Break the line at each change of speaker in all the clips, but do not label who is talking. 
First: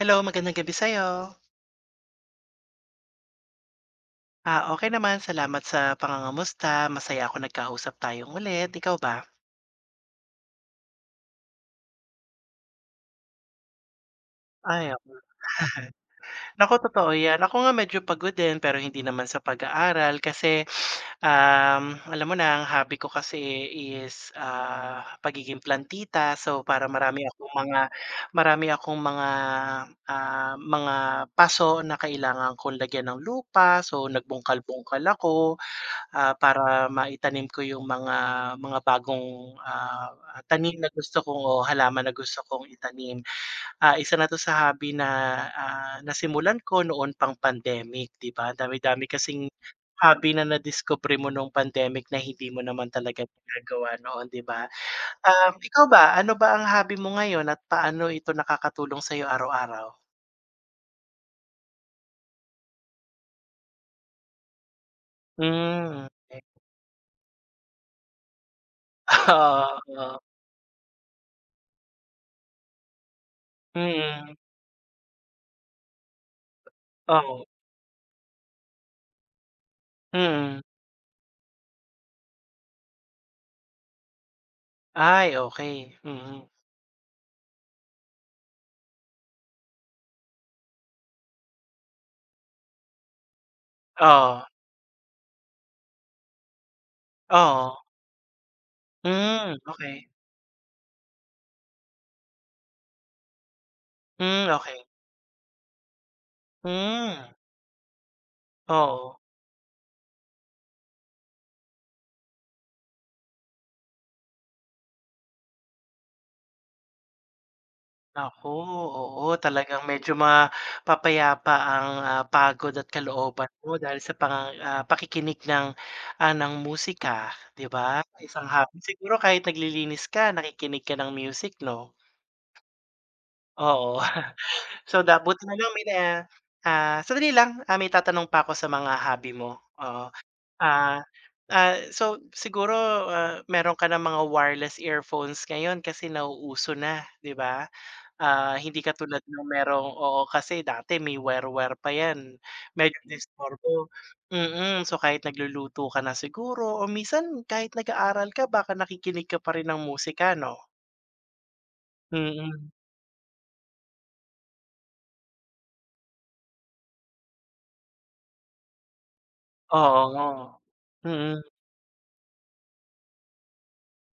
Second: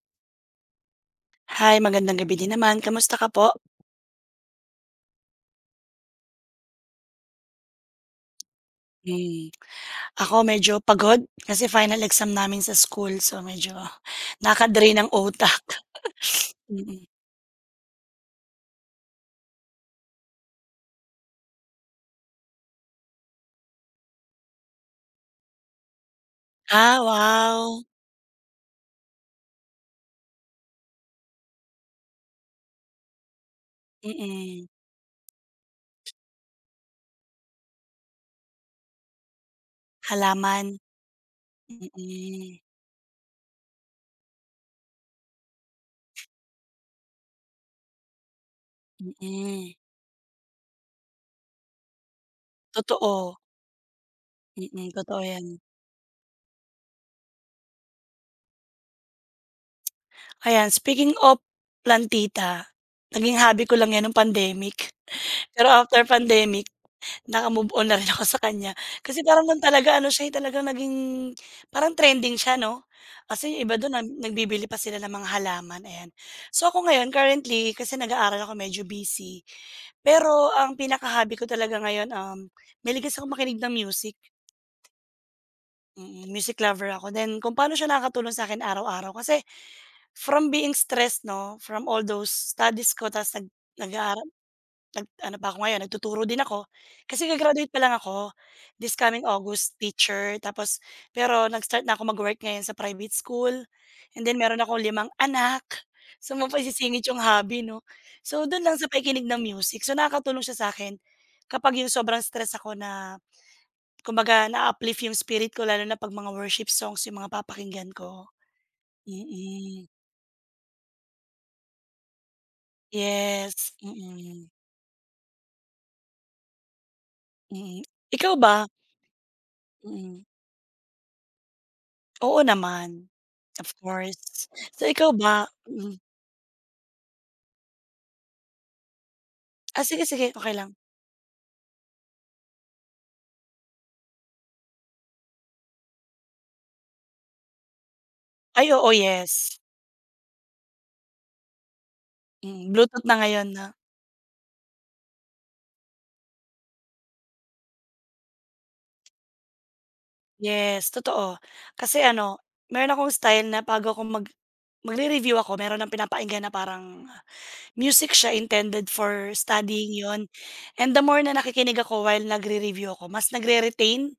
Hello, magandang gabi sa'yo.
Hi, magandang gabi din naman. Kamusta ka po?
Ah, okey naman. Salamat sa pangangamusta, masaya ako nagkausap tayong ulit, ikaw ba?
Hmm, ako medyo pagod kasi final exam namin sa school so, medyo
Ay,
nakaka-drain
tama.
ng utak.
Naku,
Mm.
totoo yan. Ako nga medyo pagod din, pero hindi naman sa pag-aaral kasi, ah, alam mo na, ang hobby ko kasi is, ah, pagiging plantita, so, para
Ah,
marami akong mga
wow!
marami akong mga, ah, mga paso na kailangan kong lagyan ng lupa so,
Mm.
nagbungkal-bungkal ako, ah, para maitanim ko yung mga mga bagong, ah, tanim
Halaman.
na gusto kong o halaman na gusto
Mm.
kong itanim. Ah, isa na 'to sa hobby na, ah, nasimulan ko noon pang pandemic, 'di ba, dami-dami kasing
Mm.
hobby na nadiskubre mo nung pandemic na hindi mo naman talaga
Totoo.
ginagawa noon, 'di ba?
Mm, totoo
Ah,
yan.
ikaw ba, ano ba ang hobby mo ngayon at paano ito nakakatulong sa'yo araw-araw?
Ayan, speaking of plantita, naging hobby ko lang yan nung pandemic, pero after
Hmm, okey.
pandemic, naka-move on na rin ako sa kanya. Kasi parang 'nun
Oo,
talaga ano
oh.
siya, eh, talagang naging parang trending siya, 'no? Kasi yung iba dun na
Mm.
nagbibili pa sila ng mga halaman, ayan. So, ako ngayon
Oo.
currently, kasi nag-aaral ako medyo busy, pero
Mm.
ang pinaka-hobby ko talaga ngayon, um, mahilig kasi akong makinig ng music.
Ay, okey.
Mm,
Mm.
music lover ako, then kung paano siya nakakatulong sa akin araw-araw kasi from being stressed, 'no, from all those studies ko tapos nag nag-aaral
Oo.
nag ano pa ako ngayon nagtuturo din ako. Kasi ga-graduate
Oo.
pa lang ako this coming
Hmm,
August,
okey.
teacher tapos, pero nag-start na ako mag-work ngayon sa private school, and then
Hmm,
meron akong
okey.
limang anak, so saan mo pa isisingit yung
Hmm.
hobby, 'no? So, dun lang sa
Oo.
pakikinig ng music. So, nakakatulong siya sa akin kapag yung sobrang stress ako na, kumbaga naa-uplift yung spirit ko, lalo na 'pag mga worship songs yung mga papakinggan ko.
Naku, oo, talagang
Mm.
medyo mapapayapa ang, ah, pagod at kalooban
Yes,
mo dahil sa
mm.
pang ah, pakikinig ng, ah, ng musika 'di
Mm,
ba?
ikaw
Isang
ba?
hapon siguro kahit naglilinis
Mm.
ka, nakikinig ka ng music, 'no?
Oo naman, of
Oo.
course. So,
So,
ikaw
dabut
ba?
nalang may na
Mm.
ah, sandali lang, ah, may itatanong pa ako sa mga hobby mo,
Ah, sige
oo.
sige. Okey lang.
Ah ah, so, siguro, ah, meron ka ng mga wireless earphones ngayon kasi nauuso na, 'di ba? Ah,
Ay,
hindi
oo.
katulad na
Yes.
merong, oo, kasi dati may wire wire pa yan,
Mm,
medyo
bluetooth na ngayon, 'no?
disturbo, mm. So kahit nagluluto ka na siguro o minsan kahit nag-aaral ka baka nakikinig ka pa rin ng musika, 'no?
Yes, totoo. Kasi ano,
Mm.
meron akong style na bago akong mag magre-review ako meron ng pinapakinggan na parang music siya intended for studying yun
Oo,
and the more na
mm.
nakikinig ako while nagre-review ako mas nagre-retain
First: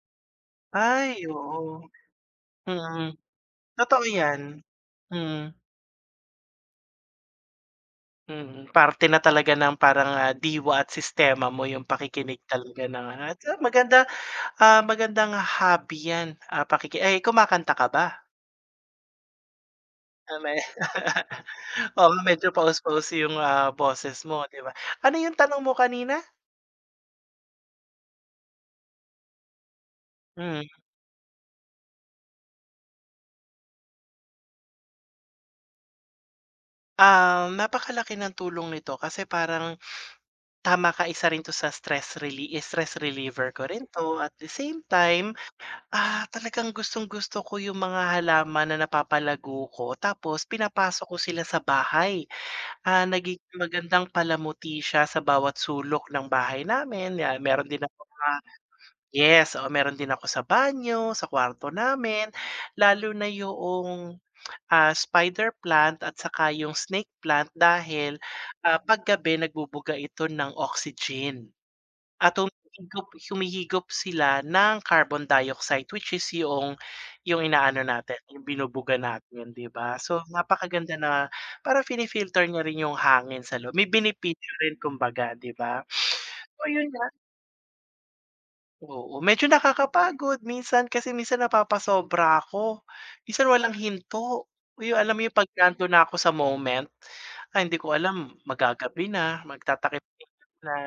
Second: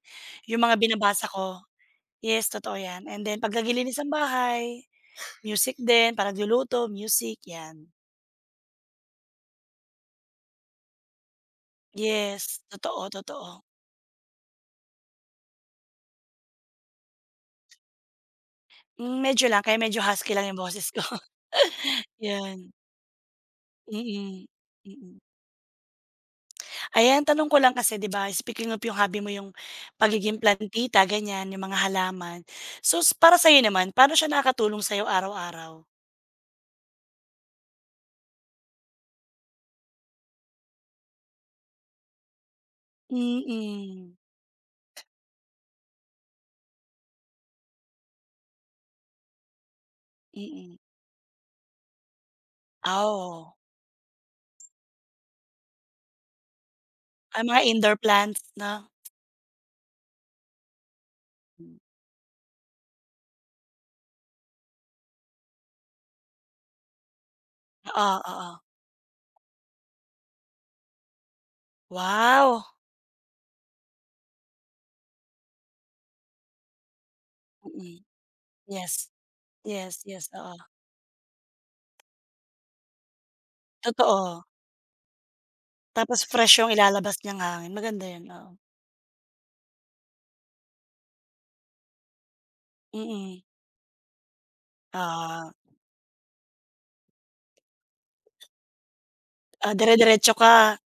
yung mga
Ay!
binabasa ko.
Oo,
Yes, totoo
mm.
yan, and then 'pag naglilinis
Totoo
ng
yan.
bahay
Mm.
music din, 'pag nagluluto, music, 'yan.
Mhm, parte na talaga ng parang, ah, diwa at sistema mo yung pakikinig
Yes,
talaga ng
totoo,
at, ah,
totoo.
maganda, ah, magandang hobby yan, ah, pakiki ay, kumakanta ka ba?
Hmm, medyo lang, kaya medyo husky
Ah,
lang
may
yung boses ko.
oo nga, medyo
Yan.
paos-paos yung, ah, boses, mo
Mm,
di ba? Ano
mm.
yung tanong mo kanina?
Ayan, tanong ko lang kasi 'di ba, speaking of yung hobby mo yung pagiging
Mm.
plantita, ganyan, yung mga halaman, so para sa'yo naman, paano siya nakakatulong sa'yo araw-araw?
Um, napakalaki ng tulong nito kasi parang, tama ka, isa rin 'to sa stress reli stress reliever ko rin 'to,
Mm.
at the same time, ah, talagang gustong-gusto ko yung mga halaman na napapalago ko, tapos
Mm.
pinapasok ko sila sa bahay. Ah,
Ah, oo.
nagiging magandang palamuti siya sa bawat sulok ng bahay namin. Yan,
Ah, mga
meron din na
indoor
mga
plants, 'no?
yes, oo, meron din ako sa banyo, sa kwarto
Hmm.
namin. Lalo na 'yong, ah, spider plant at saka yung snake plant.
Oo,
Dahil,
oo.
ah, 'pag gabi nagbubuga ito ng oxygen at
Wow!
humihigop humihigop sila ng carbon dioxide, which is 'yong 'yong inaano
Mm.
natin yung binubuga
Yes.
natin, di ba?
Yes,
So,
yes, oo.
napakaganda na, para pini-filter niya rin yung hangin sa lo may
Totoo.
benepisyo rin kumbaga di ba?
Tapos fresh
So,
yung
yun, ah.
ilalabas niyang hangin. Maganda 'yon, oo.
Oo, medyo nakakapagod, minsan kasi minsan napapasobra ako,
Mm.
minsan walang hinto. Uy, yung alam mo yung 'pag
Oo.
nando'n na ako sa moment? Ah, hindi ko alam, maggagabi na,
Ah,
magtatakip-silim
dire-diretso
na
ka?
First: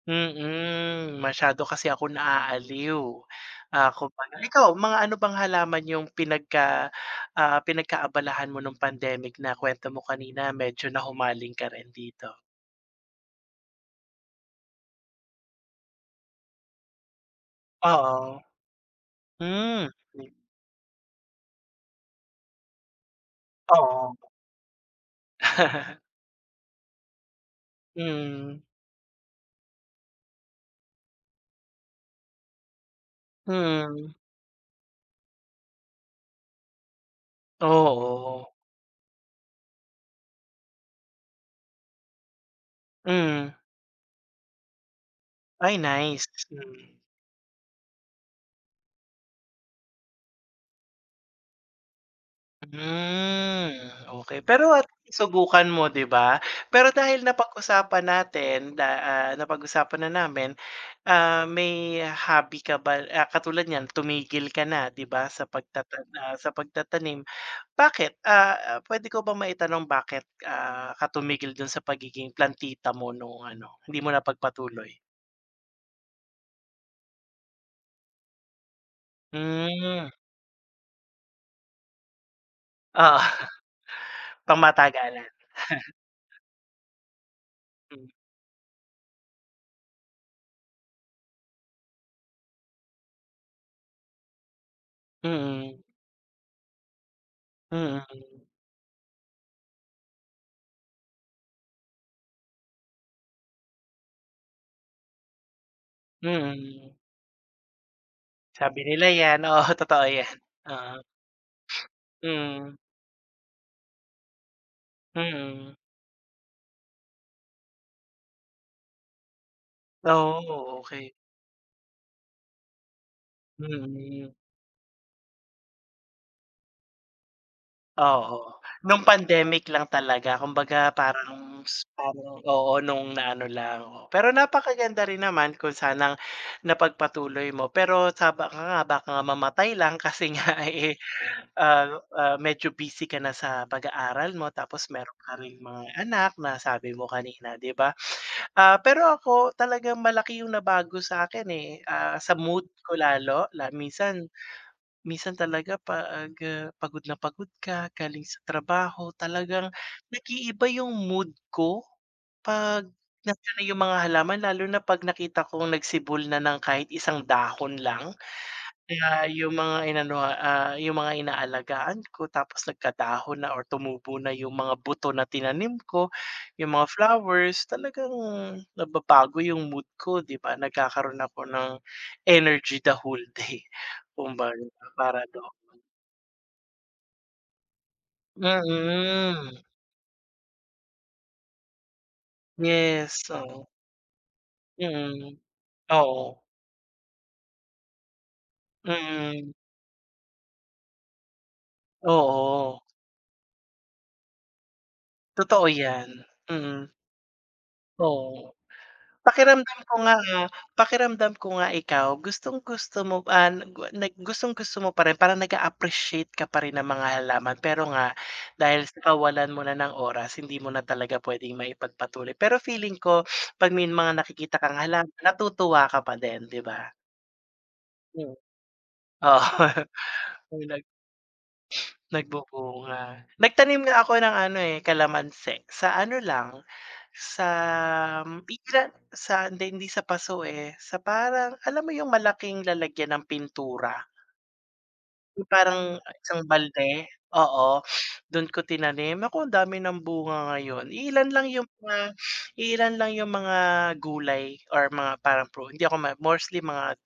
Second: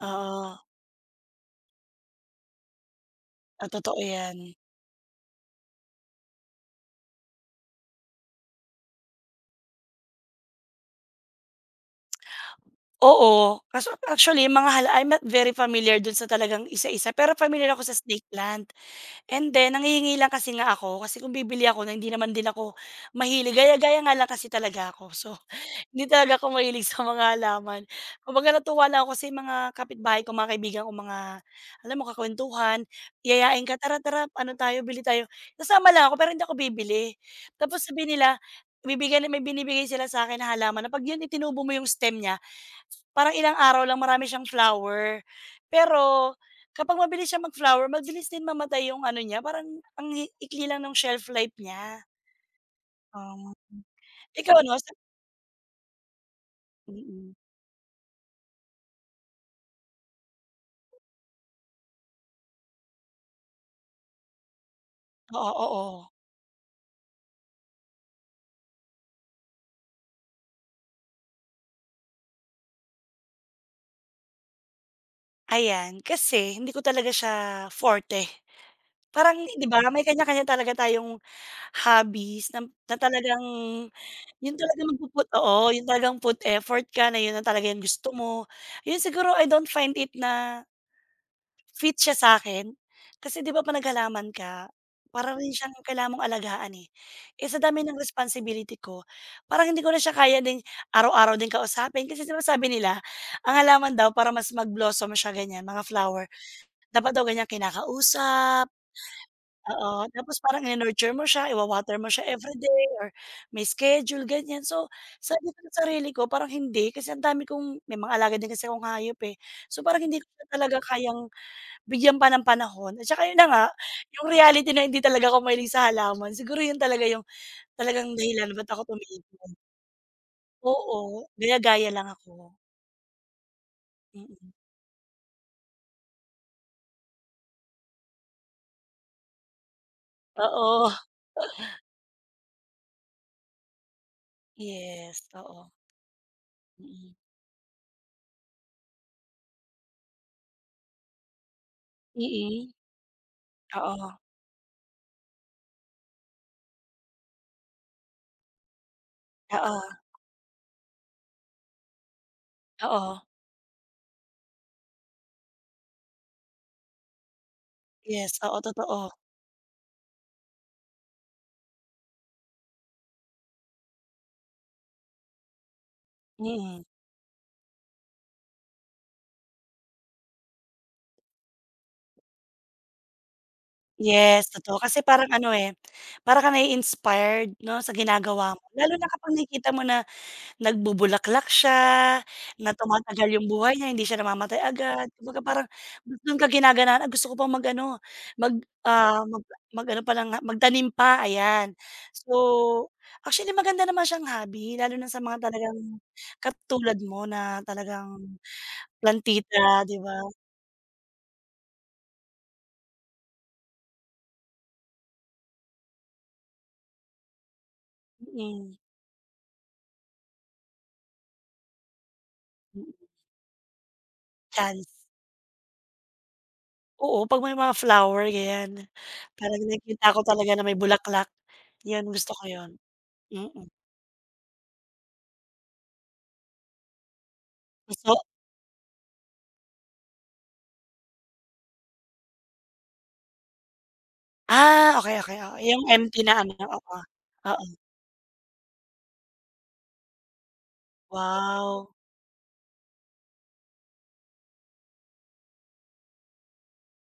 Oo.
mm, masyado kasi ako naaaliw.
Ah, totoo
Ako panay
yan.
ikaw, mga ano bang halaman yung pinagka, ah, pinagkaabalahan mo nung pandemic na kwento mo kanina medyo nahumaling ka rin dito?
Oo. Kaso actually, yung mga hala I'm not very familiar dun sa talagang isa-isa, pero pamilyar ako sa snake
Oo.
plant. And then,
Hmm.
nanghihingi lang
[unintelligible]
kasi nga ako, kasi kung bibili ako na hindi naman din ako mahilig, gaya-gaya
Oo.
nga lang kasi talaga ko, so hindi talaga ako mahilig sa mga halaman. Kumbaga
Mm.
natuwa lang ako kasi yung mga kapitbahay ko, mga kaibigan kong mga, alam mo kakwentuhan, yayain ka, "Tara,
Mm.
tara, ano tayo, bili tayo." sasama lang ako pero hindi ako bibili. Tapos sabihin nila
Oo.
ibibigay na may binibigay sila sa akin na halaman, na 'pag yun itinubo mo yung stem nya, parang ilang
Mm.
araw lang marami siyang flower.
Ay, nice,
Pero kapag
mm.
mabilis siyang mag-flower, mabilis din mamatay yung ano niya, parang ang hi ikli lang nung shelf life nya. Ah,
Mm, okey,
ikaw ano
pero at
sa
least nasubukan mo di ba? Pero dahil
Mm.
napag-usapan natin na, ah, napag-usapan na namin, ah, may hobby ka ba ah, katulad niyan tumigil ka na, di ba sa
Oo,
pagtatan
oo.
ah, sa pagtatanim. Bakit? Ah, pwede ko ba maitanong bakit, ah, ka tumigil dun sa pagiging plantita mo nung ano, hindi mo napagpatuloy?
Ayan, kasi hindi ko talaga siya forte. Parang di ba, may
Hmm.
kanya-kanya talaga tayong hobbies nam na
Oo.
talagang yun talagang
Pangmatagalan.
magpuput, oo, yun talagang put effort ka na yun na talaga yung
Hmm.
gusto mo. Yun siguro, I don't find it na fit siya sakin. Kasi, di ba, 'pag naghalaman ka, para rin siyang
Mm.
kailangan mong alagaan, eh. Eh, sa dami ng
Mm.
responsibility ko, parang hindi ko na siya kaya din araw-araw din kausapin. Kasi sinasabi nila ang halaman daw para mas mag-blossom siya, ganyan, mga flower
Mm.
dapat daw ganyang kinakausap,
Sabi nila yan, oo, totoo
oo,
yan,
tapos parang
oo.
i-nurture mo siya, iwa-water mo siya
Mm.
everyday, or may schedule, ganyan. So, sabi ko
Mm.
sarili ko, parang hindi. Kasi ang dami kong may mga alaga din kasi akong hayop, eh. So, parang hindi ko
Oh,
talaga
okey.
kayang bigyan pa ng panahon, at tsaka yun na nga, yung
Mm.
reality na hindi talaga ako mahilig sa halaman. Siguro yun talaga yung talagang dahilan
Oo,
ba't ako
nung
tumigil.
pandemic lang talaga, kumbaga,
Oo,
parang s
gaya-gaya lang
parang,
ako.
oo, nung naano lang. Pero
Mm.
napakaganda rin naman kung sanang napagpatuloy mo, pero sa baka nga, baka nga mamatay lang kasi nga
Oo.
eh, ah, ah, medyo busy ka na sa pag-aaral mo, tapos meron
Yes,
ka ring
oo.
mga anak, na sabi mo
Mm.
kanina, di ba? Ah, pero ako talagang malaki yung nabago sakin, eh, ah, sa mood
Mm.
ko lalo, la
Oo.
minsan minsan talaga 'pag, ah, pagod na pagod ka galing sa trabaho. Talagang
Oo.
nag-iiba yung mood ko. 'Pag
Oo.
na [unintelligible] yung mga halaman lalo na 'pag nakita kong nagsibol na ng kahit isang dahon lang,
Yes, oo, totoo.
ah, yung mga inano, ah, yung mga inaalagaan ko, tapos nagkadahon na or tumubo na yung mga buto na tinanim ko, yung
Mm.
mga flowers, talagang nababago yung mood ko, di ba, nagkakaroon ako ng energy the whole day.
Yes,
kumbaga,
totoo. Kasi
para
parang
daw
ano, eh,
akong
parang kang nai-inspired, 'no, sa ginagawa mo. Lalo na kapag
Mm.
nakikita mo na nagbubulaklak siya, na
Yes,
tumatagal yung
oo.
buhay niya, hindi siya namamatay agad.
Mm,
Kumbaga parang dun
oo.
ka ginaganahan, gusto ko pang mag-ano, mag, ah, mag
Mm.
mag-ano palang nga, magtanim pa, ayan. So,
Oo.
actually, maganda naman siyang hobby, lalo na sa mga
Totoo
talagang
yan, mm.
katulad mo na talagang
Oo, pakiramdam
plantita,
ko
di
nga,
ba?
ah, pakiramdam ko nga ikaw gustong-gusto mo an gwa nag gustong-gusto mo pa rin, parang nag-a-appreciate ka pa rin ng mga halaman. Pero nga,
Mm.
dahil sa kawalan mo na ng oras hindi mo na talaga pwedeng maipagpatuloy, pero
Mm.
feeling ko, 'pag may mga nakikita kang
Chance.
halaman, natutuwa ka pa din, di ba?
Oo, pag may mga flower,
Hmm.
ganyan. Parang
Oo,
nakikita ko talaga na may
nag
bulaklak. Yun, gusto ko yun,
nagbubunga.
mm.
Nagtanim nga ako ng ano, eh, kalamansi. Sa ano lang, sa
Paso?
m pikla sa hindi, hindi sa paso eh, sa parang, alam mo yung malaking lalagyan ng pintura?
Ah, okey-okey,
Yung
oo, yung
parang
empty na
isang
ano, oo.
balde?
Oo.
Oo, dun ko tinanim. Naku, ang dami ng bunga ngayon. Iilan lang yung
Wow.
mga iilan lang yung mga gulay or mga parang pru hindi ako ma mostly mga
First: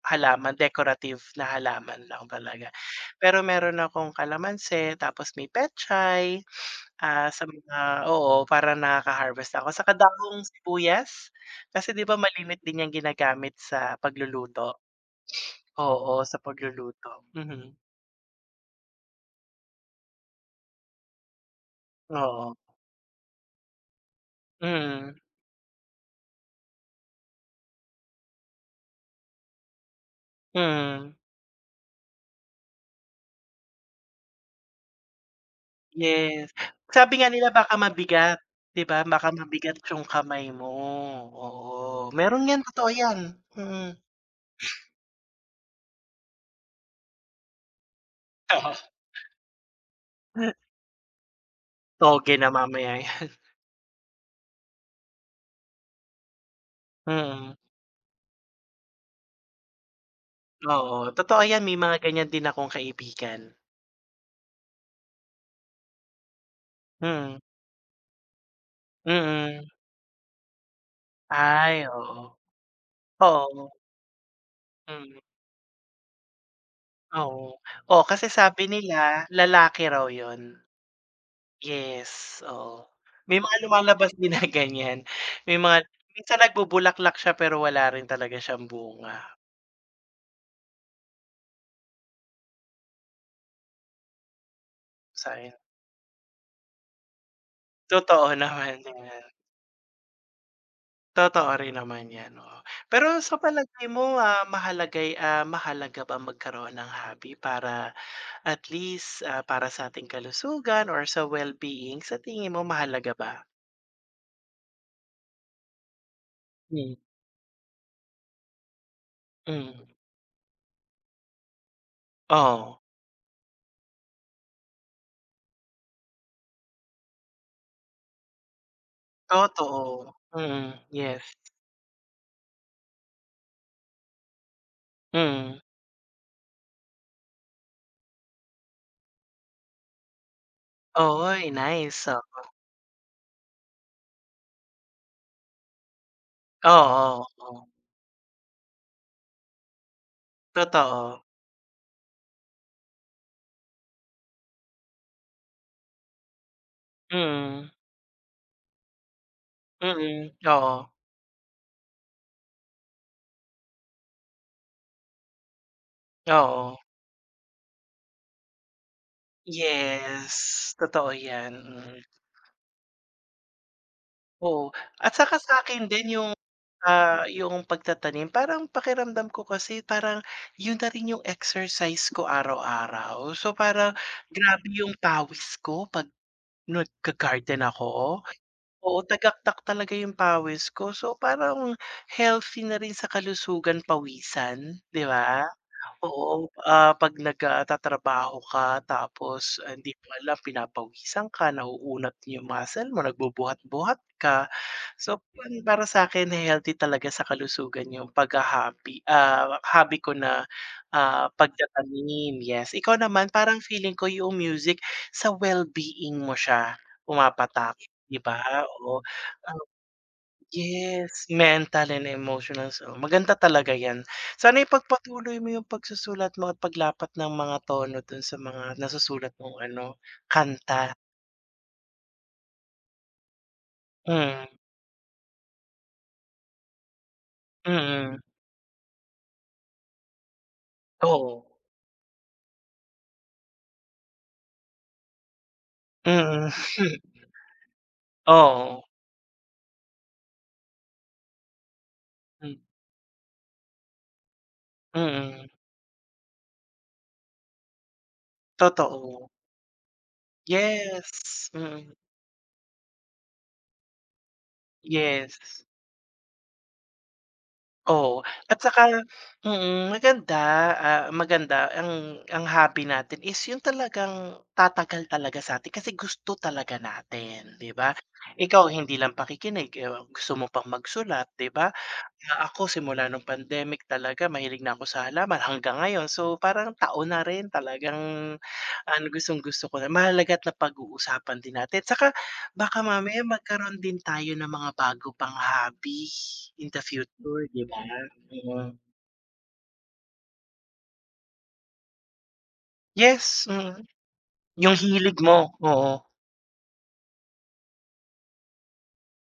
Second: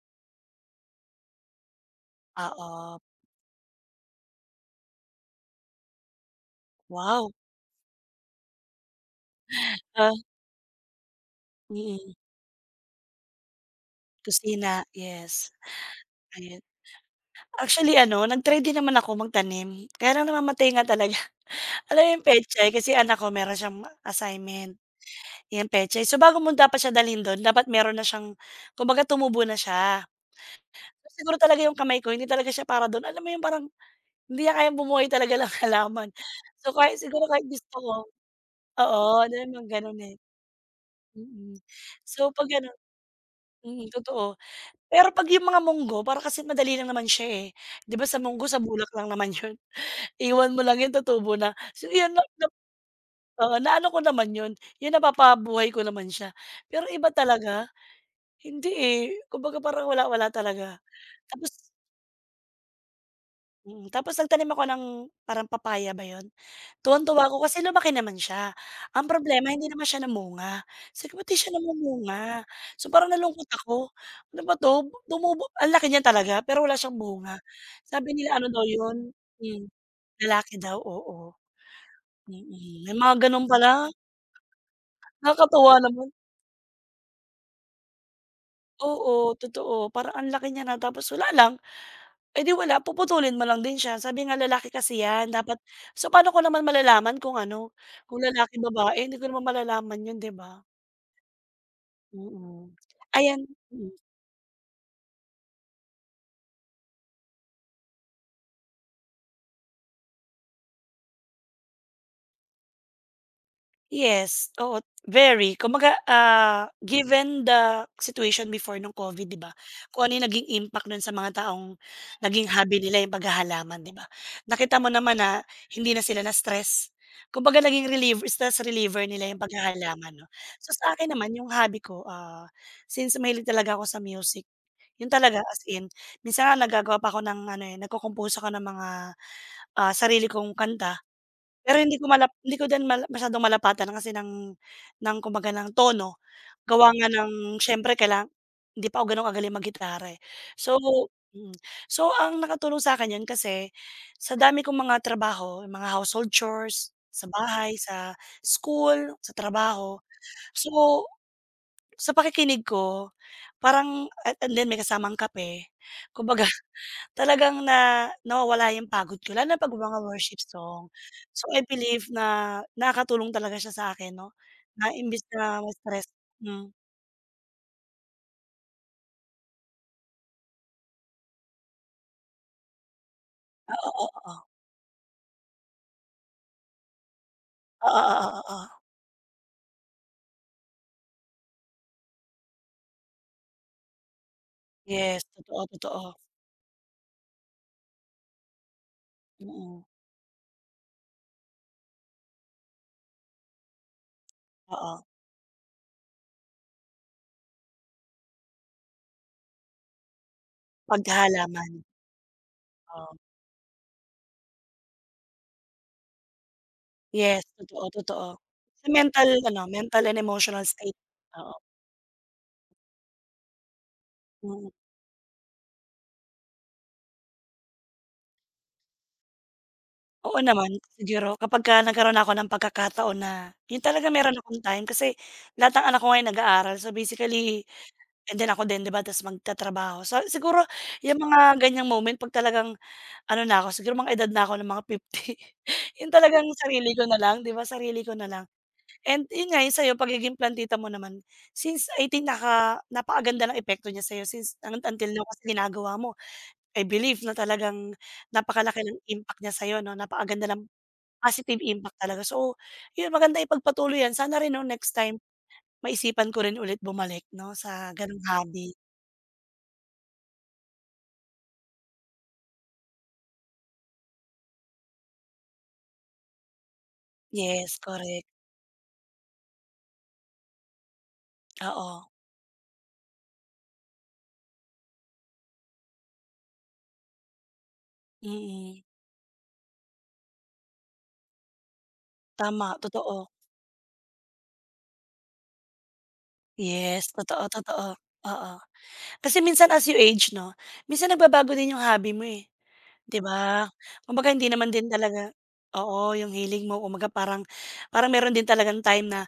halaman, decorative na halaman lang talaga.
Oo.
Pero meron akong kalamansi, tapos may pechay, ah,
Wow.
sa mga oo, para nakaka-harvest ako. Saka
Ah.
dahong sibuyas, kasi, di
Mm.
ba, malimit din yang ginagamit sa
Kusina,
pagluluto?
yes.
Oo, sa
Ayun.
pagluluto, mhm.
Actually, ano, nag-try din naman ako magtanim. Kaya lang namamatay nga talaga. Alam mo yung
Oo.
petsay, kasi anak ko meron siyang ma assignment,
Mm.
yan petsay. So, bago mo dapat siya dalhin do'n dapat meron na siyang kumbaga tumubo na siya.
Mm.
Siguro talaga yung kamay ko hindi talaga siya para dun. Alam mo yun parang, hindi niya kayang bumuhay talaga ng halaman.
Yes.
So, kahit
Sabi
siguro
nga
kahit
nila baka
gusto ko,
mabigat, di ba,
oo,
baka
din
mabigat
magganun,
yung
eh.
kamay mo,
Mm.
oo.
So,
Meron
'pag
yan,
ganun
totoo yan,
mm,
mm.
totoo. Pero 'pag yung mga monggo, para kasi madali lang naman siya, eh. Di ba sa monggo, sa bulak lang naman yun? Iwan mo lang yun, tutubo na. So, 'yon, nop
Toge na
nop
mamaya yan.
oo, naano ko naman yun, yung napapabuhay ko naman siya. Pero iba
Mm.
talaga, hindi, eh, kumbaga, parang wala, wala talaga.
Oo, totoo
Tapos
yan may mga ganyan din akong kaibigan.
Mm, tapos nagtanim ako ng parang papaya ba yun? Tuwang-tuwa
Mm.
ako kasi lumaki naman siya. Ang problema,
Mm.
hindi naman siya namunga. Sabi ko, "Ba't di siya
Ay, oo.
namumunga?" So, parang nalungkot
Oo.
ako. "Ano ba 'to?"
Mm.
Tumubo, ang laki niya talaga. Pero wala siyang bunga.
Oo. Oo
Sabi
kasi
nila, ano daw,
sabi
yun,
nila
hmm,
lalaki raw yun.
lalaki daw, oo.
Yes,
Mm,
oo.
may mga
May
gano'n
mga
pala.
lumalabas din na ganyan. May
Nakakatuwa
mga
naman.
minsan nagbubulaklak siya, pero wala rin talaga siyang bunga.
Oo, totoo, parang ang laki niya na, tapos wala lang. Eh, di wala, puputulin mo lang din siya. Sabi nga lalaki kasi yan,
Sayang.
dapat So, paano ko naman malalaman kung ano, kung
Totoo
lalaki,
naman,
babae, hindi
yan.
ko naman malalaman yun, di ba?
Totoo rin naman yan, oo.
Mm,
Pero sa
ayan.
palagay
Hmm.
mo, ah, mahalagay, ah, mahalaga ba magkaroon ng hobby para at least, ah, para sa ating kalusugan or sa wellbeing, sa tingin mo, mahalaga ba?
Yes, oo, very. Kumbaga, ah,
Mm.
given the situation before nung Covid, ‘di ba?
Mm.
Kung ano yung naging impact nun sa mga taong naging
Oo.
hobby nila yung paghahalaman, ‘di ba? Nakita mo naman na hindi na sila na-stress, kumbaga naging relieve stress reliever nila yung
Totoo,
paghahalaman, ‘no?
mm.
So, sa akin
Yes.
naman, yung hobby ko, ah, since mahilig talaga ako sa music, yun talaga
Mm.
as in. Minsan nga nagagawa pa ako ng ano, eh, nagco-compose ako ng mga, ah, sarili kong kanta.
Oh, uy,
Pero hindi
nice,
ko
oo.
malap hindi ko din mal masyadong malapatan kasi ng ng, kumbaga, ng tono. Gawa nga
Oo,
ng
oo.
siyempre kailanga hindi pa ako gano’n kagaling maggitara, eh. So
Totoo.
mm. So, ang nakatulong sakin, ‘yan kasi sa dami kong mga trabaho, mga household chores, sa
Mm.
bahay, sa school, sa trabaho.
Mm, oo.
So, sa pakikinig ko parang a a and then may kasamang kape, kumbaga
Oo.
talagang na nawawala yung pagod ko lalo na ‘pag mga worship
Yes,
song.
totoo
So,
‘yan.
I
Mm.
believe na nakakatulong talaga siya sa akin ‘no,
Oo.
na
At
imbes
saka
na
sa’kin
ma-stress,
din, yung,
hmm.
ah, yung pagtatanim parang pakiramdam ko kasi parang yun na rin yung exercise ko araw-araw. So,
Ah,
parang
oo-oo.
grabe yung pawis ko ‘pag nag ga-garden ako.
Oo-oo-oo.
Oo, tagaktak talaga yung pawis ko. So, parang healthy na rin sa kalusugan pawisan, ‘di
Yes,
ba?
totoo-totoo.
Oo, ah, ‘pag nag, ah, tatrabaho ka, tapos, ah,
Mm.
hindi mo alam pinapawisan ka, nauunat yung muscle mo, nagbubuhat-buhat ka.
Oo.
So, pan para sakin, eh, healthy talaga sa kalusugan yung paghaha-hobby, ah, hobby ko na, ah,
Paghahalaman.
pagtatanim. Yes, ikaw
Oh.
naman parang feeling ko yung music sa well-being mo siya
Yes,
pumapatak, ‘di
totoo-totoo.
ba?
Sa
Oo,
mental
ah,
ano, mental and emotional state.
yes,
Oo.
mental and emotional. So, maganda talaga ‘yan. Sana
Mm.
ipagpatuloy mo yung pagsusulat mo at paglapat ng mga tono dun sa mga nasusulat mong ano,
Oo naman,
kanta.
siguro kapagka nagkaroon ako ng pagkakataon na yun talaga meron
Hmm.
akong time kasi lahat ng anak ko ngayon nag-aaral. So, basically,
Mm.
and then ako din, ‘di ba, tapos magtatrabaho. So, siguro yung
Oo.
mga ganiyang moment ‘pag talagang ano na ako, siguro mga edad na ako ng mga 50, yun talagang
Mm.
sarili ko nalang, ‘di ba, sarili ko na lang,
Oo.
and, yun nga, yung sa‘yo, pagiging plantita mo naman. Since 18,
Hmm.
naka napakaganda ng epekto niya sa‘yo. Since ano, until now kasi
Mm.
ginagawa mo. I believe na talagang napakalaki ng
Totoo.
impact niya sa‘yo ‘no, napakaganda ng
Yes.
positive
Mm.
impact talaga. So, yun, maganda ipagpatuloy ‘yan. Sana rin ‘no, next time
Yes.
maisipan ko rin ulit bumalik ‘no sa gano’ng
Oo, at
hobby.
saka, mm, maganda, ah, maganda ang ang hobby natin is yung talagang tatagal talaga sa atin, kasi gusto talaga natin, ‘di
Yes,
ba?
korek.
Ikaw, hindi lang pakikinig, eh, gusto mo pang magsulat, ‘di ba,
Oo.
na ako simula nung pandemic talaga mahilig na ako sa halaman hanggang ngayon. So, parang taon na rin, talagang
Mm.
ang gustong-gusto ko na mahalaga at napag-uusapan din natin. Tsaka
Tama,
baka mamaya
totoo.
magkaroon din tayo ng mga bago pang hobby in the
Yes,
future, ‘di ba?
totoo-totoo. Oo.
Mm.
Kasi minsan as you age ‘no, minsan nagbabago din yung hobby mo, eh, ‘di
Yes,
ba?
mm.
Kumbaga hindi naman
Yung
din
hilig
talaga,
mo, oo.
oo, yung hilig mo kumbaga parang parang meron din talagang time na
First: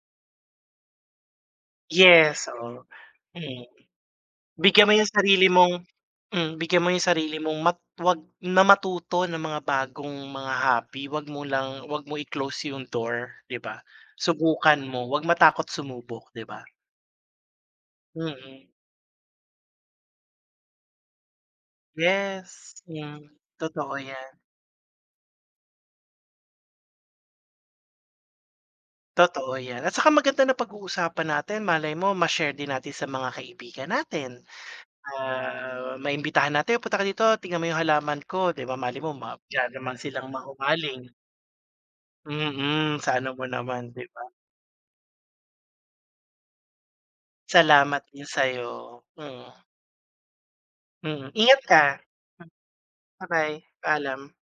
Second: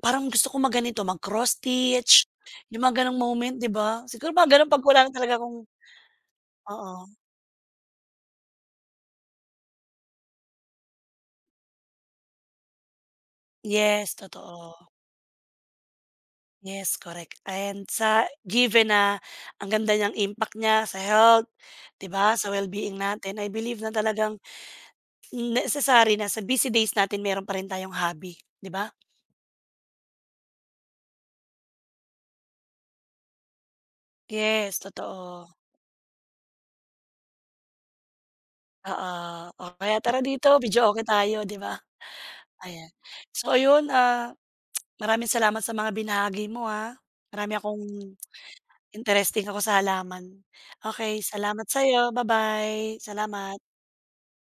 parang gusto kong mag ganito, mag-cross stitch,
Yes, oo,
yung mga gano’ng moment,
mm.
‘di ba? Siguro mga gano’n ‘pag
Bigyan mo
wala
yung
na talaga
sarili
akong
mong, hmm, bigyan mo yung
Oo.
sarili mong mat ‘wag na matuto ng mga bagong mga hobby. Huwag mo lang ‘wag mo i-close yung door, ‘di ba?
Yes,
Subukan
totoo.
mo. Huwag matakot sumubok, ‘di ba?
Yes correct, and sa
Mm.
given na ang ganda niyang impact niya sa health, ‘di ba, sa
Yes,
well-being
hmm.
natin, I believe na
Totoo ‘yan.
talagang necessary na sa busy days natin meron pa rin tayong hobby, ‘di ba?
Totoo ‘yan, at saka maganda napag-uusapan natin. Malay mo ma-share din natin sa mga kaibigan natin.
Yes, totoo.
Ah, maimbitahan natin, "Punta ka dito tignan mo yung halaman ko," ‘di ba? Malay
Oo,
mo ma
o
diyan naman
kaya tara
silang
dito,
mahumaling.
videoke tayo, 'di ba? Ayan.
Mm, sa ano mo
So, ayun,
naman, ‘di ba?
ah, maraming salamat sa mga binahagi mo, ah. Marami akong,
Salamat din sa‘yo.
interesting
Mm.
ako sa halaman. Okey,
Mm. Ingat
salamat
ka.
sa‘yo. Ba-bye. Salamat.
Ba-bye. Paalam.